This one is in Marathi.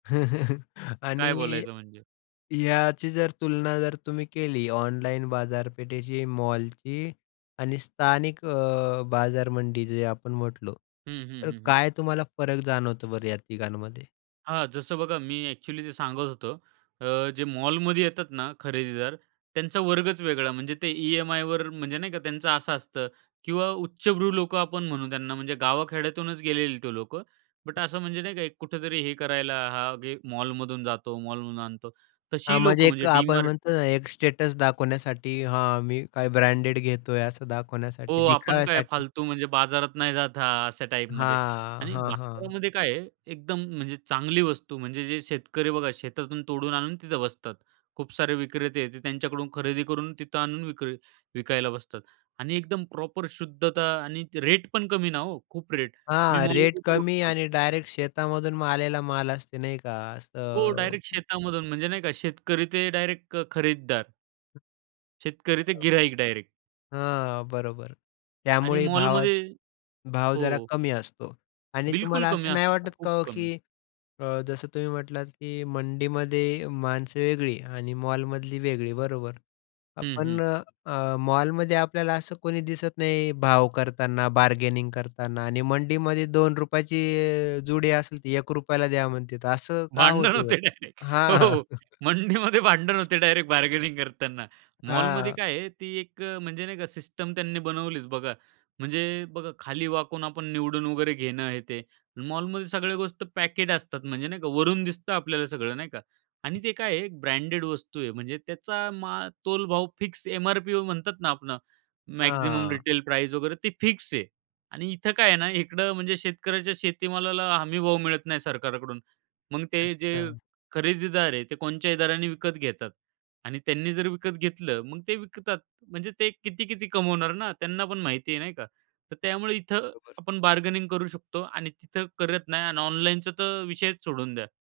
काय आणि बोलायचं म्हणजे? ह्याची जर तुलना जर तुम्ही केली ऑनलाईन बाजारपेठेची, मॉलची आणि स्थानिक अ, बाजार मंडी जे आपण म्हटलं. हं, हं, तर हं, हं. काय तुम्हाला फरक जाणवतो बरं या तिघांमध्ये? हां, जसं बघा मी एक्चुअली जे सांगत होतो. अ, जे मॉलमध्ये येतात ना खरेदीदार, त्यांचा वर्गच वेगळा. म्हणजे ते ईएमआयवर, म्हणजे नाही का त्यांचं असं असतं किंवा उच्चभ्रू लोकं आपण म्हणू त्यांना म्हणजे गाव खेड्यातूनच गेलेली ते लोक. बट असं म्हणजे नाही का एक कुठेतरी हे करायला, हां, घे मॉलमधून जातो, मॉलमधून आणतो. हां, तशी म्हणजे लोकं म्हणजे एक आपण DMart म्हणतो ना, एक स्टेटस दाखवण्यासाठी हां, मी काय ब्रँडेड घेतोय असं दाखवण्यासाठी, हो, आपण काय दिखाव्यासाठी. फालतू म्हणजे बाजारात नाही जात हा, अशा टाईपमध्ये हां, आणि हां, हां. बाजारामध्ये काय आहे, एकदम म्हणजे चांगली वस्तू, म्हणजे जे शेतकरी बघा शेतातून तोडून आणून तिथं बसतात. खूप सारे विक्रेते ते त्यांच्याकडून खरेदी करून तिथं आणून विक्री विकायला बसतात आणि एकदम प्रॉपर शुद्धता आणि रेट पण कमी ना हो, खूप रेट मी हां, रेट मॉलमध्ये कमी बघतो. आणि डायरेक्ट शेतामधून आलेला माल असते नाही का हो, असं डायरेक्ट शेतामधून म्हणजे नाही का शेतकरी ते डायरेक्ट खरीददार. शेतकरी ते बरोबर. गिराईक डायरेक्ट. हां, बरोबर आणि त्यामुळे भावाच मॉलमध्ये भाव जरा हो. कमी असतो आणि बिलकुल तुम्हाला कमी असं नाही असतो. वाटत का खूप हो, की कमी. अ, जसं तुम्ही म्हटलात की, "मंडीमध्ये माणसं वेगळी आणि मॉलमधली वेगळी" बरोबर. हं, आपण हं. अ, अ, मॉलमध्ये आपल्याला असं कोणी दिसत नाही भाव करतांना बार्गेनिंग करतांना आणि मंडीमध्ये ₹2 ची अ, जुडी असेल ती ₹1 ला द्या म्हणतील तर असं का भांडण होतो? होते डायरेक्ट. बरं हां, हां. हो, मंडीमध्ये भांडण होते डायरेक्ट बार्गेनिंग करतांना. मॉलमध्ये हां. काय आहे ती एक अ, म्हणजे नाही का सिस्टम त्यांनी बनवलीच बघा, म्हणजे बघा, खाली वाकून आपण निवडून वगैरे घेणं आहे ते. मॉलमध्ये सगळ्या गोष्ट पॅकेट असतात म्हणजे नाही का वरून दिसतं आपल्याला सगळं नाही का. आणि ते काय आहे ब्रँडेड वस्तू आहे, म्हणजे त्याचा मा तोल भाव फिक्स एमआरपी अ, म्हणतात ना आपण मॅक्सिमम हां. रिटेल प्राइज वगैरे ते फिक्स आहे आणि इथे काय आहे ना इकडे म्हणजे शेतकऱ्याच्या शेतीमालाला हमी भाव मिळत नाही सरकारकडून. मग ते जे अच्छा. खरेदीदार आहे, ते कोणच्याही दराने विकत घेतात आणि त्यांनी जर विकत घेतलं मग ते विकतात म्हणजे ते किती-किती कमवणार ना, त्यांना पण माहिती आहे नाही का तर त्यामुळे इथे बरोबर. आपण बार्गेनिंग करू शकतो आणि तिथे करत नाही आणि ऑनलाईनचा तर विषयच सोडून द्या.